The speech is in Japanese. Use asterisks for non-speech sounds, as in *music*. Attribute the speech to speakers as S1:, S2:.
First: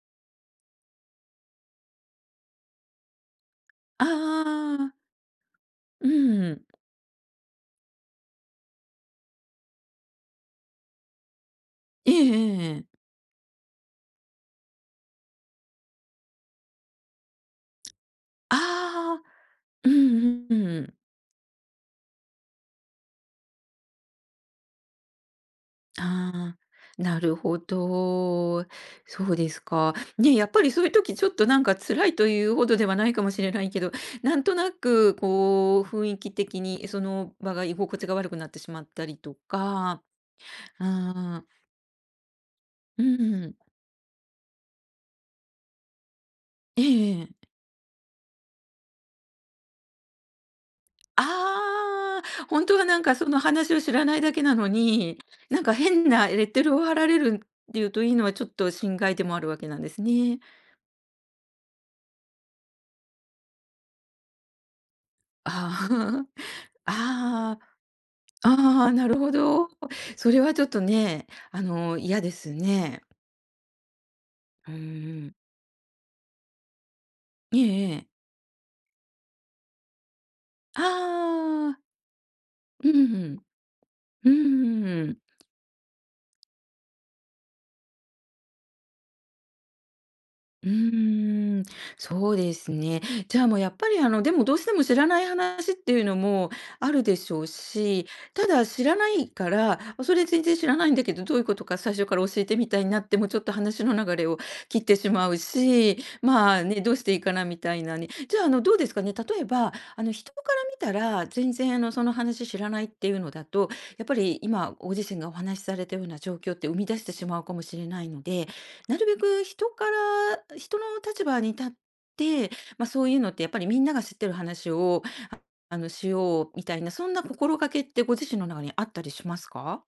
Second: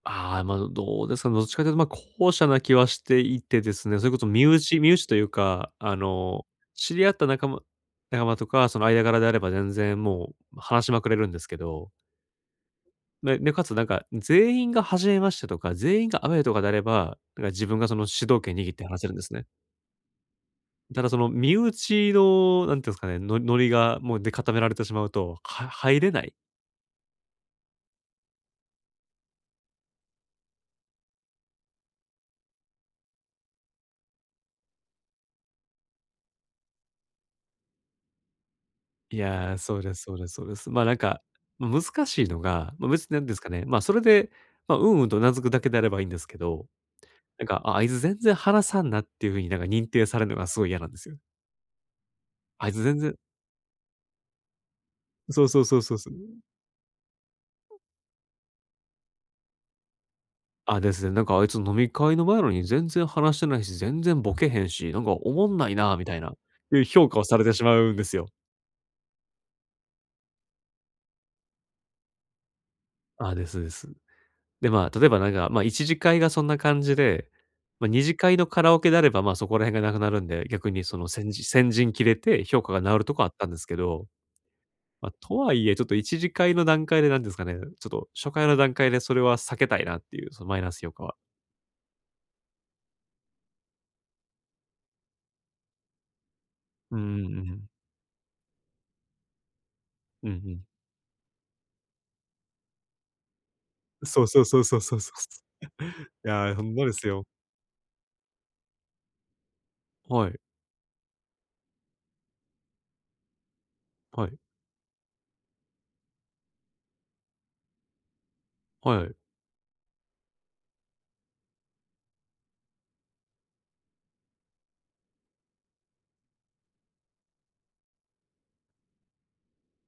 S1: ああ、ま、う、どうですか、どっちかというと、ま、後者な気はしていてですね。
S2: あ
S1: そ
S2: ああ
S1: れこそ身内
S2: ああああ
S1: 身
S2: あ。
S1: 内というか、あ
S2: う
S1: の、
S2: ーん。
S1: 知り合った仲間仲間とか、その間柄であれば、全然もう、話しまくれるんですけど。
S2: ええええええ。
S1: ね、で、かつなんか、全員が初めましてとか、全員がアウェイとかであれば、何か自分がその、主導権握って話せるんで
S2: あ
S1: す
S2: あ。
S1: ね。
S2: うんうん、うんうん。
S1: ただその、身内のなんて言うんすかね、ノノリが、もう、で固められてしまうと、は入れない？
S2: ああ、なるほど。そうですか。ね、やっぱりそういう時、ちょっとなんか、辛いというほどではないかもしれないけど、なんとなく、こう、雰囲気的にその場が、居心地が悪くなってしまった
S1: い
S2: りと
S1: や、そうで
S2: か
S1: すそうですそうです。
S2: う
S1: ま、
S2: ん
S1: なんか、
S2: うん。
S1: 難しいのが、ま、
S2: うん、
S1: 別
S2: う
S1: な
S2: う
S1: んです
S2: う
S1: か
S2: ん。
S1: ね、ま、それで、ま、うんうんと頷くだけであれば、いいんですけど。
S2: ええええええ。
S1: なんか「ああいづ全然話さんな」っていうふうに、なんか認定されんのが、すごい嫌なんですよ。
S2: ああ。ほん
S1: あい
S2: と
S1: つ
S2: は
S1: 全
S2: なん
S1: 然
S2: か、その話を知らないだけなのに、
S1: うそうそ
S2: なん
S1: う
S2: か
S1: そうそう
S2: 変
S1: そ
S2: な
S1: う。
S2: レッテルを貼られるんっていうと、いいのは、ちょっと心外でもあるわけなんですね。
S1: あ、ですね「なんかあいつ、飲み会の場やのに全然話してないし、全然ボケへんし、なんかおもんない
S2: あ
S1: な、みたい
S2: あ。
S1: な」いう
S2: *chuckles*
S1: 評価をされて
S2: あああ
S1: し
S2: あ。
S1: まうんですよ。
S2: ああ、なるほど。それはちょっとね、あの嫌ですね。
S1: あ、ですです。で、
S2: ううう
S1: ま、例えばなん
S2: ん。
S1: か、ま、一次会がそんな感じで、
S2: え
S1: ま、
S2: ええ
S1: 二
S2: え。
S1: 次会のカラオケであれば、ま、そこら辺がなくなるんで。逆にその、せんじ先
S2: ああ。
S1: 陣切れて、評価が
S2: う
S1: 直る
S2: ん、
S1: と
S2: ふ
S1: かあっ
S2: ん。
S1: たんですけど。
S2: うんうんうんう
S1: ま、
S2: ん。
S1: とはいえ、ちょっと一次会の段階で、なんですかね、ちょっと初回の段階で、それは避けたいなっていう、そのマイ
S2: うー
S1: ナス評価は。
S2: ん、そうですね。じゃあ、もうやっぱり、あの、でも、どうしても知らない話っていうのもあ
S1: うん
S2: るで
S1: う
S2: し
S1: ん
S2: ょ
S1: う
S2: う
S1: ん。
S2: し。ただ知らないから、ま、それ
S1: うんう
S2: 全然
S1: ん。
S2: 知らないんだけど、どういうことか、最初から教えてみたいなっても、ちょっと話の流
S1: そう
S2: れを
S1: そうそうそ
S2: 切
S1: う
S2: って
S1: そう
S2: し
S1: そう。
S2: まうし。
S1: *chuckles* い
S2: ま
S1: や、ほ
S2: あ、
S1: ん
S2: ね、
S1: ま
S2: ど
S1: で
S2: うし
S1: す
S2: ていい
S1: よ。
S2: かなみたいなね。じゃあ、あの、どうですかね。例えばあの、
S1: は
S2: 人
S1: い。
S2: から見たら全然あの、その話知らないっていうのだと、やっぱ
S1: はい。
S2: り今、ご自身がお話しされたような状況って、生み出してしまうかもしれないので、な
S1: は
S2: る
S1: い。
S2: べく人から人の立場に立って、ま、そういうのって、やっぱりみんなが知っている話を、はあの、しよう、みたいなそんな心がけって、ご自身の中にあったりしますか？